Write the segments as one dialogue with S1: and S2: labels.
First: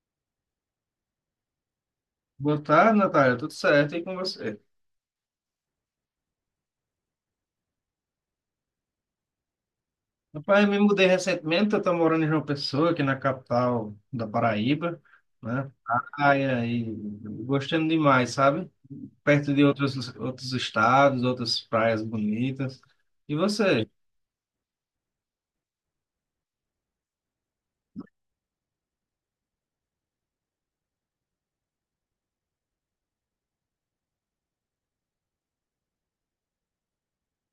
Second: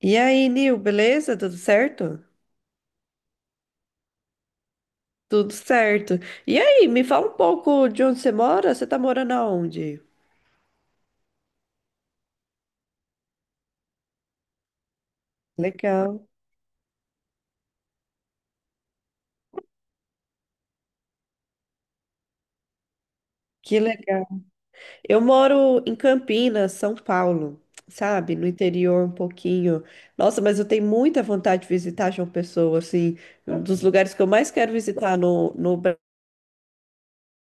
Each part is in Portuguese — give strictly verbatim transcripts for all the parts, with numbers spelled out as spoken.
S1: E aí, Nil, beleza? Tudo certo?
S2: Boa tarde, Natália. Tudo certo? E com você?
S1: Tudo certo. E aí, me fala um pouco de onde você mora? Você tá morando aonde?
S2: Rapaz, eu me mudei recentemente. Eu estou morando em João Pessoa, aqui na capital da Paraíba, né?
S1: Legal,
S2: Praia e gostando demais, sabe? Perto de outros, outros estados, outras praias bonitas. E
S1: que
S2: você?
S1: legal. Eu moro em Campinas, São Paulo, sabe? No interior um pouquinho. Nossa, mas eu tenho muita vontade de visitar João Pessoa, assim, um dos lugares que eu mais quero visitar no, no Brasil.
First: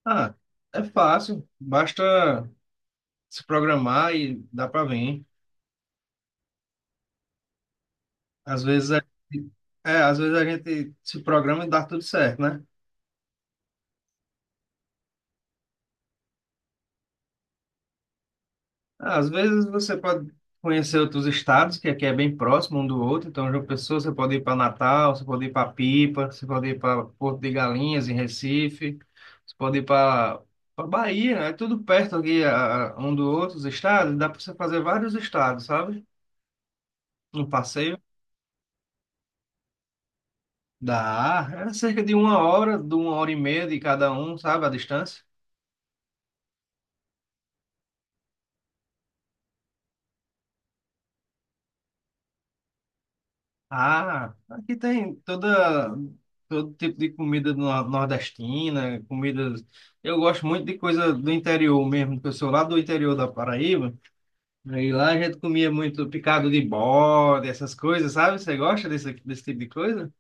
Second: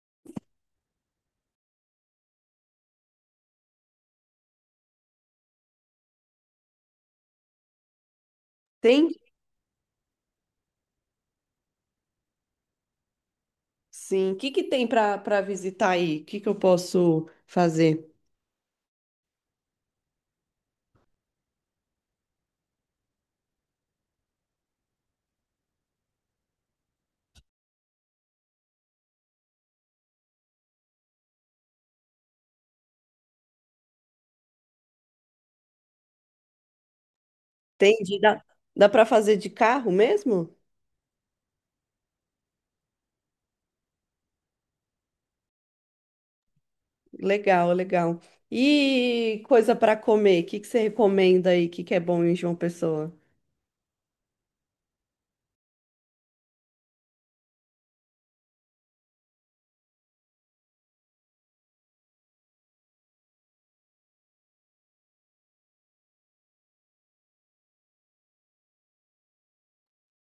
S2: Ah, é fácil. Basta se programar e dá para vir. Às vezes a,
S1: Tem?
S2: é, às vezes a gente se programa e dá tudo certo, né?
S1: Sim. O que que tem para para visitar aí? O que que eu posso fazer?
S2: Às vezes você pode conhecer outros estados, que aqui é bem próximo um do outro. Então, João Pessoa, você pode ir para Natal, você pode ir para Pipa, você pode ir para Porto de Galinhas, em Recife, você pode ir para para Bahia, é tudo perto aqui a- a- um do outro, os estados. Dá para você fazer vários estados, sabe? Um
S1: Tem
S2: passeio.
S1: de dá, dá para fazer de carro mesmo?
S2: Dá, é cerca de uma hora, de uma hora e meia de cada um, sabe, a distância.
S1: Legal, legal. E coisa para comer, o que que você recomenda aí? O que que é bom em João Pessoa?
S2: Ah, aqui tem toda todo tipo de comida no- nordestina, comidas. Eu gosto muito de coisa do interior mesmo, porque eu sou lá do interior da Paraíba. E lá a gente comia muito picado de bode, essas coisas, sabe? Você gosta desse, desse tipo de coisa?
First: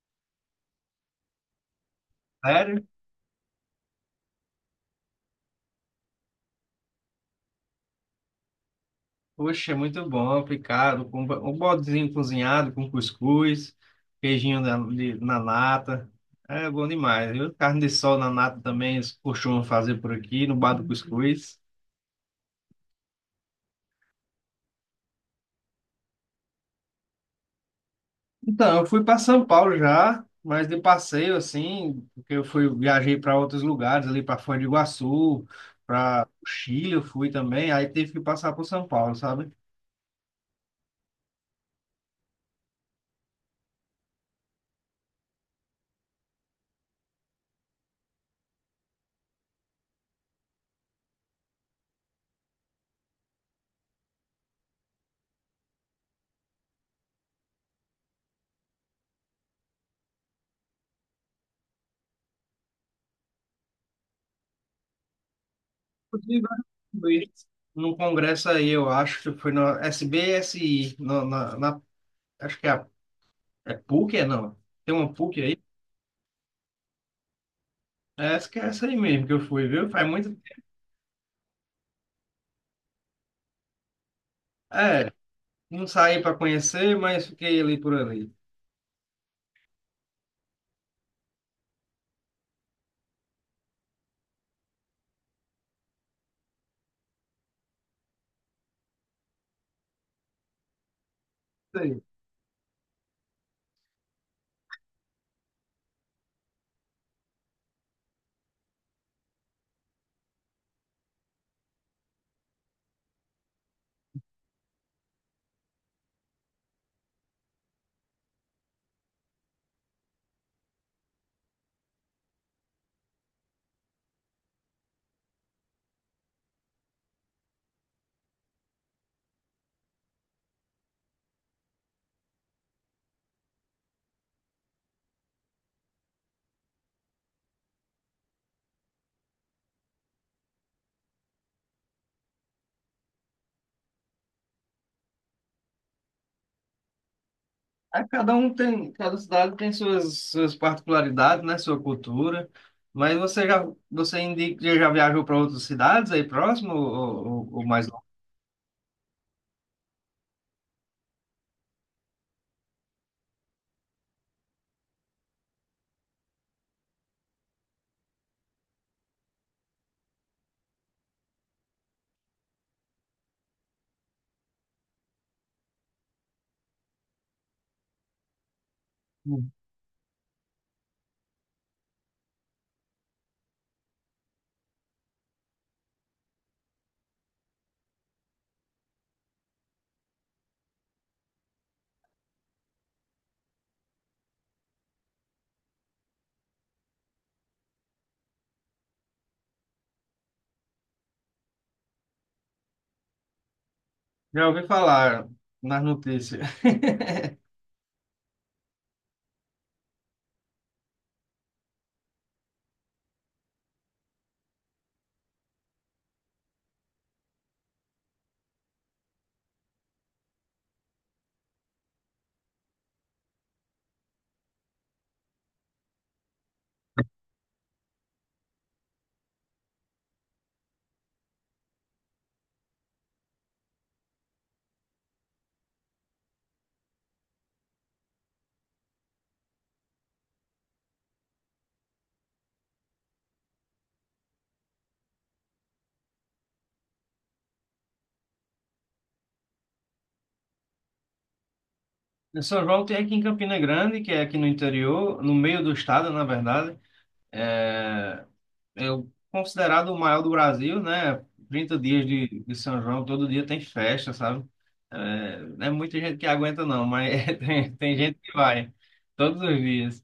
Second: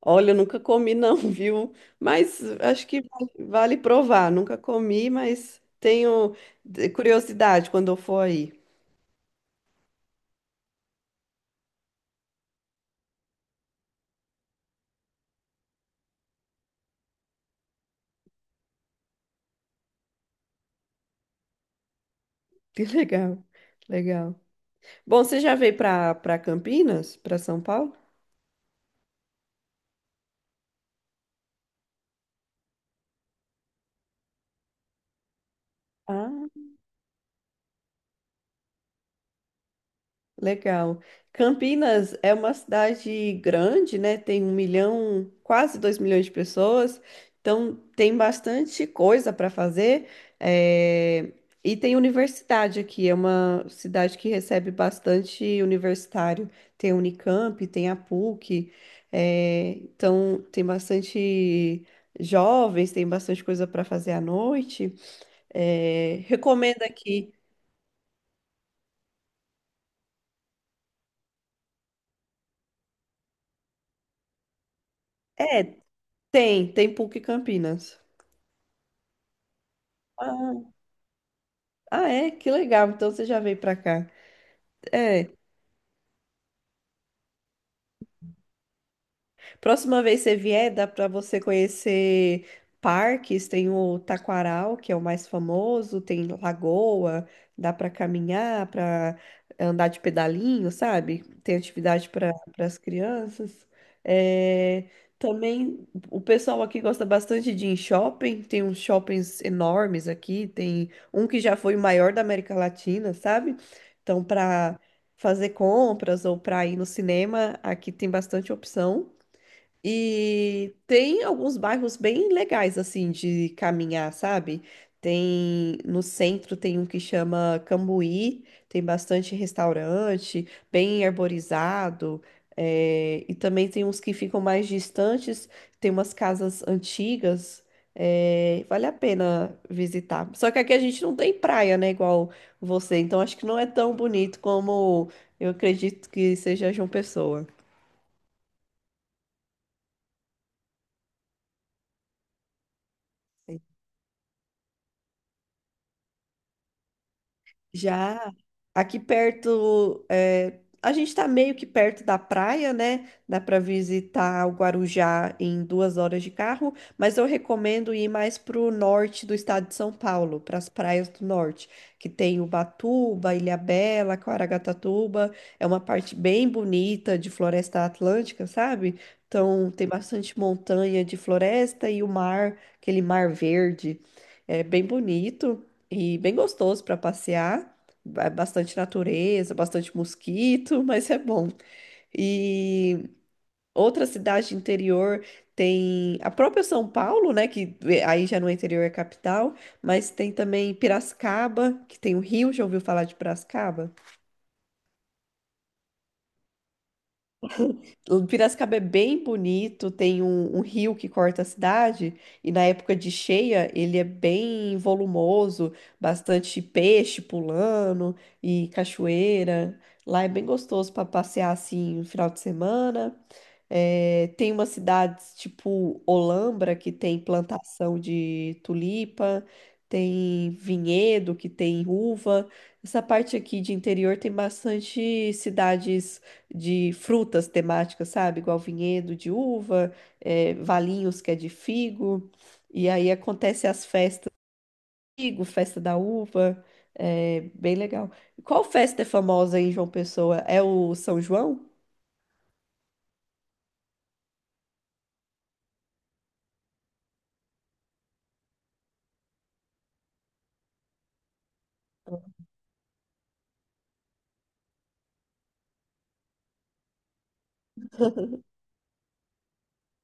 S1: Olha, eu nunca comi não, viu? Mas
S2: Sério?
S1: acho que vale vale provar. Nunca comi, mas tenho de- curiosidade quando eu for aí.
S2: Poxa, é muito bom, picado, com um bo- um bodezinho cozinhado, com cuscuz, queijinho na, de- na nata. É bom demais, viu? Carne de sol na nata também, eles costumam fazer por aqui, no bar do cuscuz.
S1: Que legal, legal. Bom, você já veio para para Campinas, para São Paulo?
S2: Então, eu fui para São Paulo já, mas de passeio assim, porque eu fui viajei para outros lugares ali para Foz do Iguaçu, para o
S1: Ah.
S2: Chile eu fui também, aí tive que passar por São Paulo, sabe?
S1: Legal. Campinas é uma cidade grande, né? Tem um milhão, quase dois milhões de pessoas, então tem bastante coisa para fazer. eh, E tem universidade aqui, é uma cidade que recebe bastante universitário. Tem a Unicamp, tem a P U C, eh, então tem bastante jovens, tem bastante coisa para fazer à noite. Eh,
S2: Inclusive,
S1: Recomendo
S2: eu fui
S1: aqui.
S2: num congresso aí, eu acho que foi na S B S I, na, na, na- acho que é, a- é P U C, é não? Tem uma P U C aí?
S1: É, tem, tem P U C Campinas.
S2: É, acho que é essa aí mesmo que eu fui, viu? Faz muito.
S1: Ah, Ah, é? Que legal. Então você já veio pra cá.
S2: É,
S1: É.
S2: não saí para conhecer, mas fiquei ali por ali.
S1: Próxima vez você vier, dá para você conhecer parques, tem o Taquaral, que é o mais famoso, tem Lagoa, dá para caminhar, para andar de pedalinho, sabe? Tem atividade para as crianças. É, também o pessoal aqui gosta bastante de ir em shopping, tem uns shoppings enormes aqui, tem um que já foi o maior da América Latina, sabe? Então, para fazer compras ou para ir no cinema, aqui tem bastante opção. E tem alguns bairros bem legais, assim, de caminhar, sabe? Tem no centro tem um que chama Cambuí, tem bastante restaurante, bem arborizado, eh, e também tem uns que ficam mais distantes, tem umas casas antigas, eh, vale a pena visitar. Só que aqui a gente não tem praia, né, igual você, então acho que não é tão bonito como eu acredito que seja João Pessoa.
S2: É, cada um tem, cada cidade tem suas, suas particularidades, né? Sua cultura. Mas você já, você indica, já viajou para outras cidades aí próximo ou, ou, ou mais longe?
S1: Já aqui perto, é, a gente está meio que perto da praia, né? Dá para visitar o Guarujá em duas horas de carro, mas eu recomendo ir mais pro norte do estado de São Paulo, para as praias do norte, que tem Ubatuba, Ilhabela, Caraguatatuba. É uma parte bem bonita de floresta atlântica, sabe? Então tem bastante montanha de floresta e o mar, aquele mar verde. É bem bonito e bem gostoso para passear. Ba- Bastante natureza, bastante mosquito, mas é bom. E outra cidade interior tem a própria São Paulo, né? Que eh, aí já não é interior, é capital, mas tem também Piracicaba, que tem o rio. Já ouviu falar de Piracicaba?
S2: Já ouvi falar nas notícias.
S1: Piracicaba é bem bonito, tem um, um rio que corta a cidade, e na época de cheia ele é bem volumoso, bastante peixe pulando e cachoeira. Lá é bem gostoso para passear assim no final de semana. É, tem umas cidades tipo Olambra, que tem plantação de tulipa, tem vinhedo, que tem uva. Essa parte aqui de interior tem bastante cidades de frutas temáticas, sabe? Igual vinhedo de uva, é, Valinhos, que é de figo. E aí acontece as festas do figo, festa da uva. É bem legal. Qual festa é famosa em João Pessoa? É o São João?
S2: Em São João tem aqui em Campina Grande, que é aqui no interior, no meio do estado, na verdade. É, é o- Considerado o maior do Brasil, né? Trinta dias de, de São João, todo dia tem festa, sabe? É, não é muita gente que aguenta, não, mas tem, tem, gente que vai todos os dias.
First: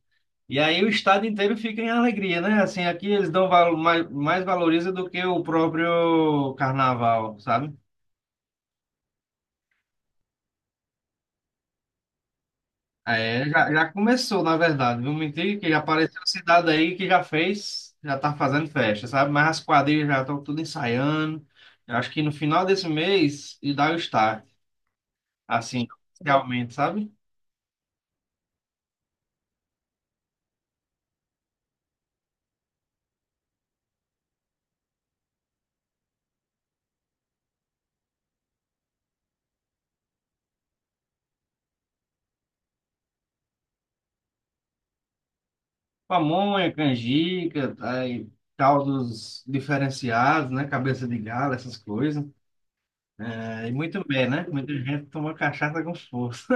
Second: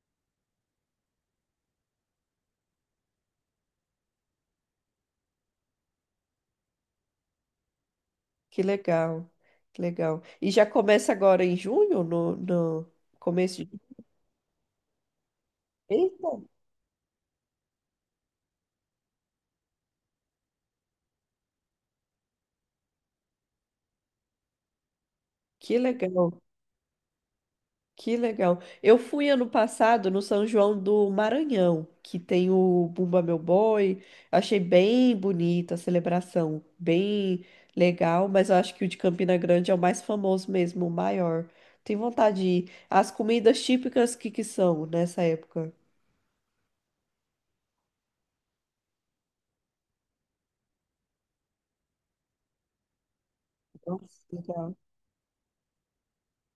S2: E aí o estado inteiro fica em alegria, né? Assim, aqui eles dão valo- mais, mais valoriza do que o próprio carnaval, sabe?
S1: Que legal, que legal. E já começa agora em junho, no, no
S2: É,
S1: começo
S2: já,
S1: de...
S2: já começou, na verdade. Não mentir que já apareceu
S1: Eita,
S2: cidade aí que já fez, já tá fazendo festa, sabe? Mas as quadrilhas já estão tudo ensaiando. Eu acho que no final desse mês e dá o start,
S1: que
S2: assim,
S1: legal,
S2: realmente, sabe?
S1: que legal. Eu fui ano passado no São João do Maranhão, que tem o Bumba Meu Boi. Achei bem bonita a celebração, bem legal, mas eu acho que o de Campina Grande é o mais famoso mesmo, o maior. Tenho vontade de ir. As comidas típicas que que são nessa época?
S2: Pamonha, canjica, aí, caldos diferenciados, né? Cabeça de galo, essas coisas. É, e muito
S1: Nossa,
S2: bem, né? Muita
S1: legal.
S2: gente toma cachaça com força.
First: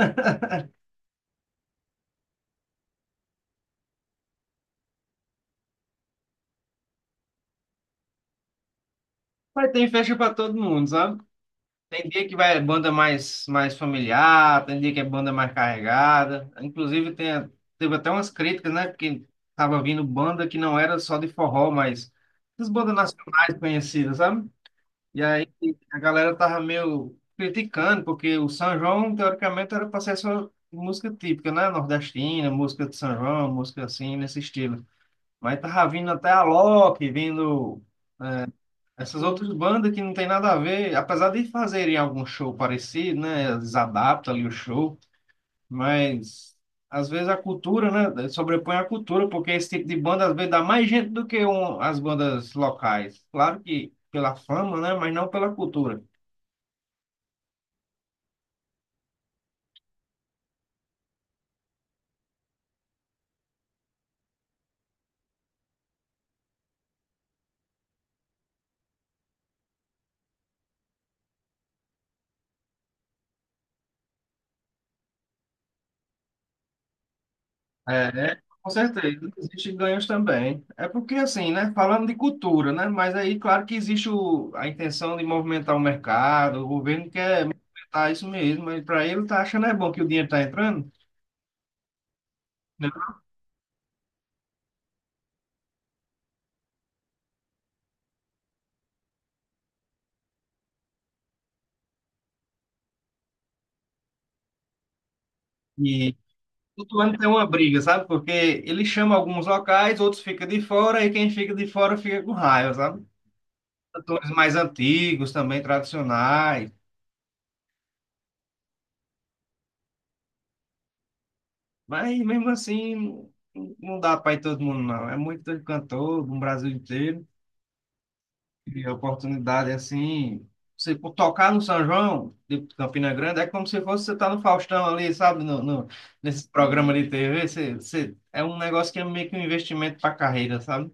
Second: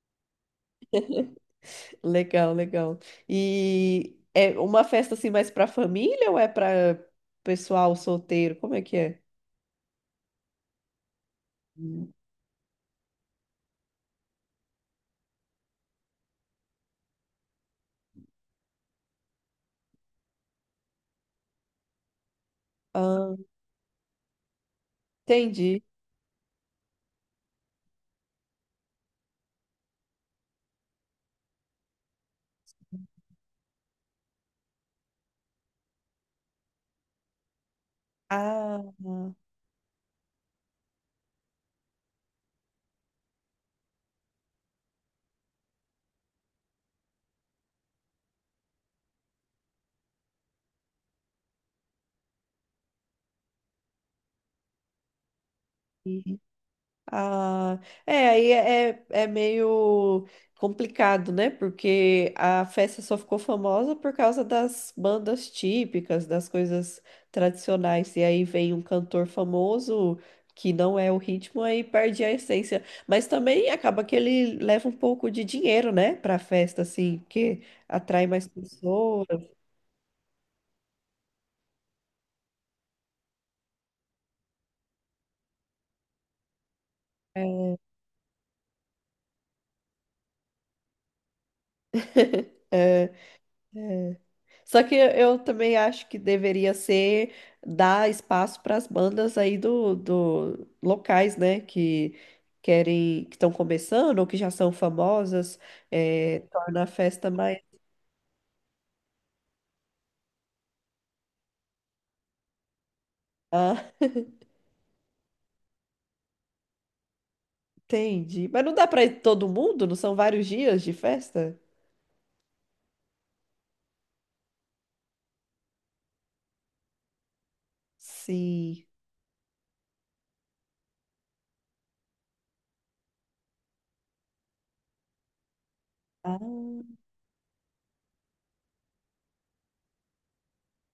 S1: Legal, legal. E é uma festa assim mais para família ou é para pessoal solteiro? Como é que é?
S2: Mas tem festa para todo mundo, sabe? Tem
S1: Hum.
S2: dia que vai é banda mais, mais familiar, tem dia que é banda mais carregada. Inclusive, tem, teve até umas críticas, né? Porque tava vindo banda que não era só de forró, mas as bandas
S1: Ah,
S2: nacionais conhecidas, sabe? E aí
S1: entendi.
S2: a galera tava meio criticando, porque o São João, teoricamente, era para ser só música típica, né? Nordestina, música de São João, música assim, nesse estilo. Mas tava vindo até a Alok, vindo.
S1: Ah,
S2: Essas
S1: tá.
S2: outras bandas que não tem nada a ver, apesar de fazerem algum show parecido, né? Eles adaptam ali o show, mas às vezes a cultura, né? Sobrepõe a cultura, porque esse tipo de banda às vezes dá mais gente do que um- as bandas locais. Claro que pela fama, né? Mas não pela cultura.
S1: Ah, é, aí é, é é meio complicado, né? Porque a festa só ficou famosa por causa das bandas típicas, das coisas tradicionais. E aí vem um cantor famoso que não é o ritmo, aí perde a essência. Mas também acaba que ele leva um pouco de dinheiro, né? Pra festa, assim, que atrai
S2: É, é,
S1: mais
S2: com
S1: pessoas.
S2: certeza, existem ganhos também. É porque assim, né? Falando de cultura, né? Mas aí, claro que existe o, a intenção de movimentar o mercado, o governo quer
S1: É.
S2: movimentar isso mesmo, mas para ele tá achando é bom que o dinheiro tá entrando, né?
S1: É. Só que eu também acho que deveria ser dar espaço para as bandas aí do, do locais, né, que querem, que estão começando ou que já são famosas,
S2: E
S1: é, torna a
S2: todo ano tem
S1: festa
S2: uma
S1: mais.
S2: briga, sabe? Porque ele chama alguns locais, outros ficam de fora, e quem fica de fora fica com raiva, sabe?
S1: Ah,
S2: Cantores mais antigos também, tradicionais.
S1: entendi. Mas não dá para todo mundo? Não são vários dias de festa?
S2: Mas mesmo assim, não não dá para ir todo mundo, não. É muito cantor no Brasil inteiro. E
S1: Sim.
S2: a oportunidade, assim, você por tocar no São João, de Campina Grande, é como se fosse você estar no Faustão ali, sabe? No, no- nesse programa
S1: Ah,
S2: de T V, você, você- é um negócio que é meio que um investimento para a carreira, sabe?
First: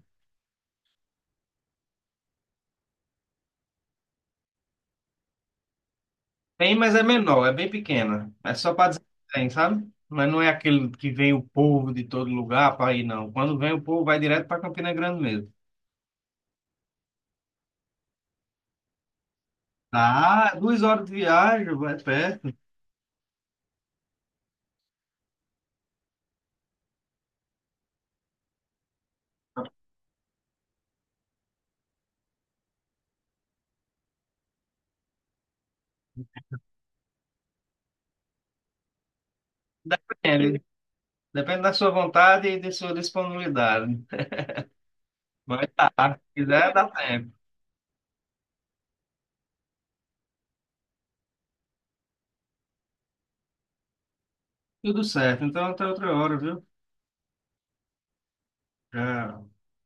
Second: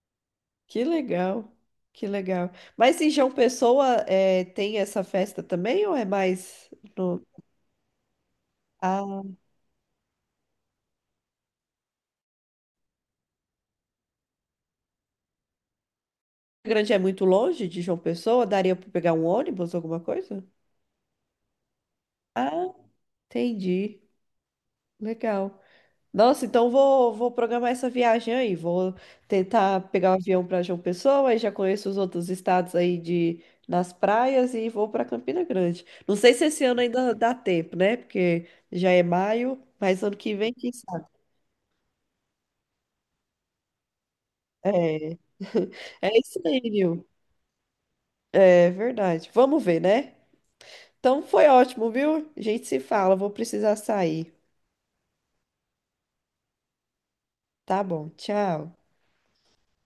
S1: que legal. Que legal. Mas em João Pessoa, é, tem essa festa também ou é mais
S2: Tem, mas é
S1: no...
S2: menor, é bem pequena. É só para dizer
S1: ah,
S2: que tem, sabe? Mas não é aquele que vem o povo de todo lugar para ir, não. Quando vem o povo, vai direto para Campina Grande mesmo.
S1: Grande é muito longe de João Pessoa? Daria para pegar um ônibus, alguma coisa?
S2: Ah, duas horas de viagem, vai perto.
S1: Ah, entendi. Legal. Nossa, então vou, vou programar essa viagem aí. Vou tentar pegar o avião para João Pessoa, aí já conheço os outros estados aí de nas praias e vou para Campina Grande. Não sei se esse ano ainda dá tempo, né? Porque já é maio, mas ano que vem,
S2: Depende,
S1: quem sabe?
S2: depende da sua vontade e de sua disponibilidade.
S1: É,
S2: Mas tá,
S1: é
S2: se
S1: isso aí,
S2: quiser, dá
S1: Nil.
S2: tempo.
S1: É verdade. Vamos ver, né? Então foi ótimo, viu? A gente se fala, vou precisar sair.
S2: Tudo certo, então até outra hora, viu?
S1: Tá bom, tchau.
S2: Já.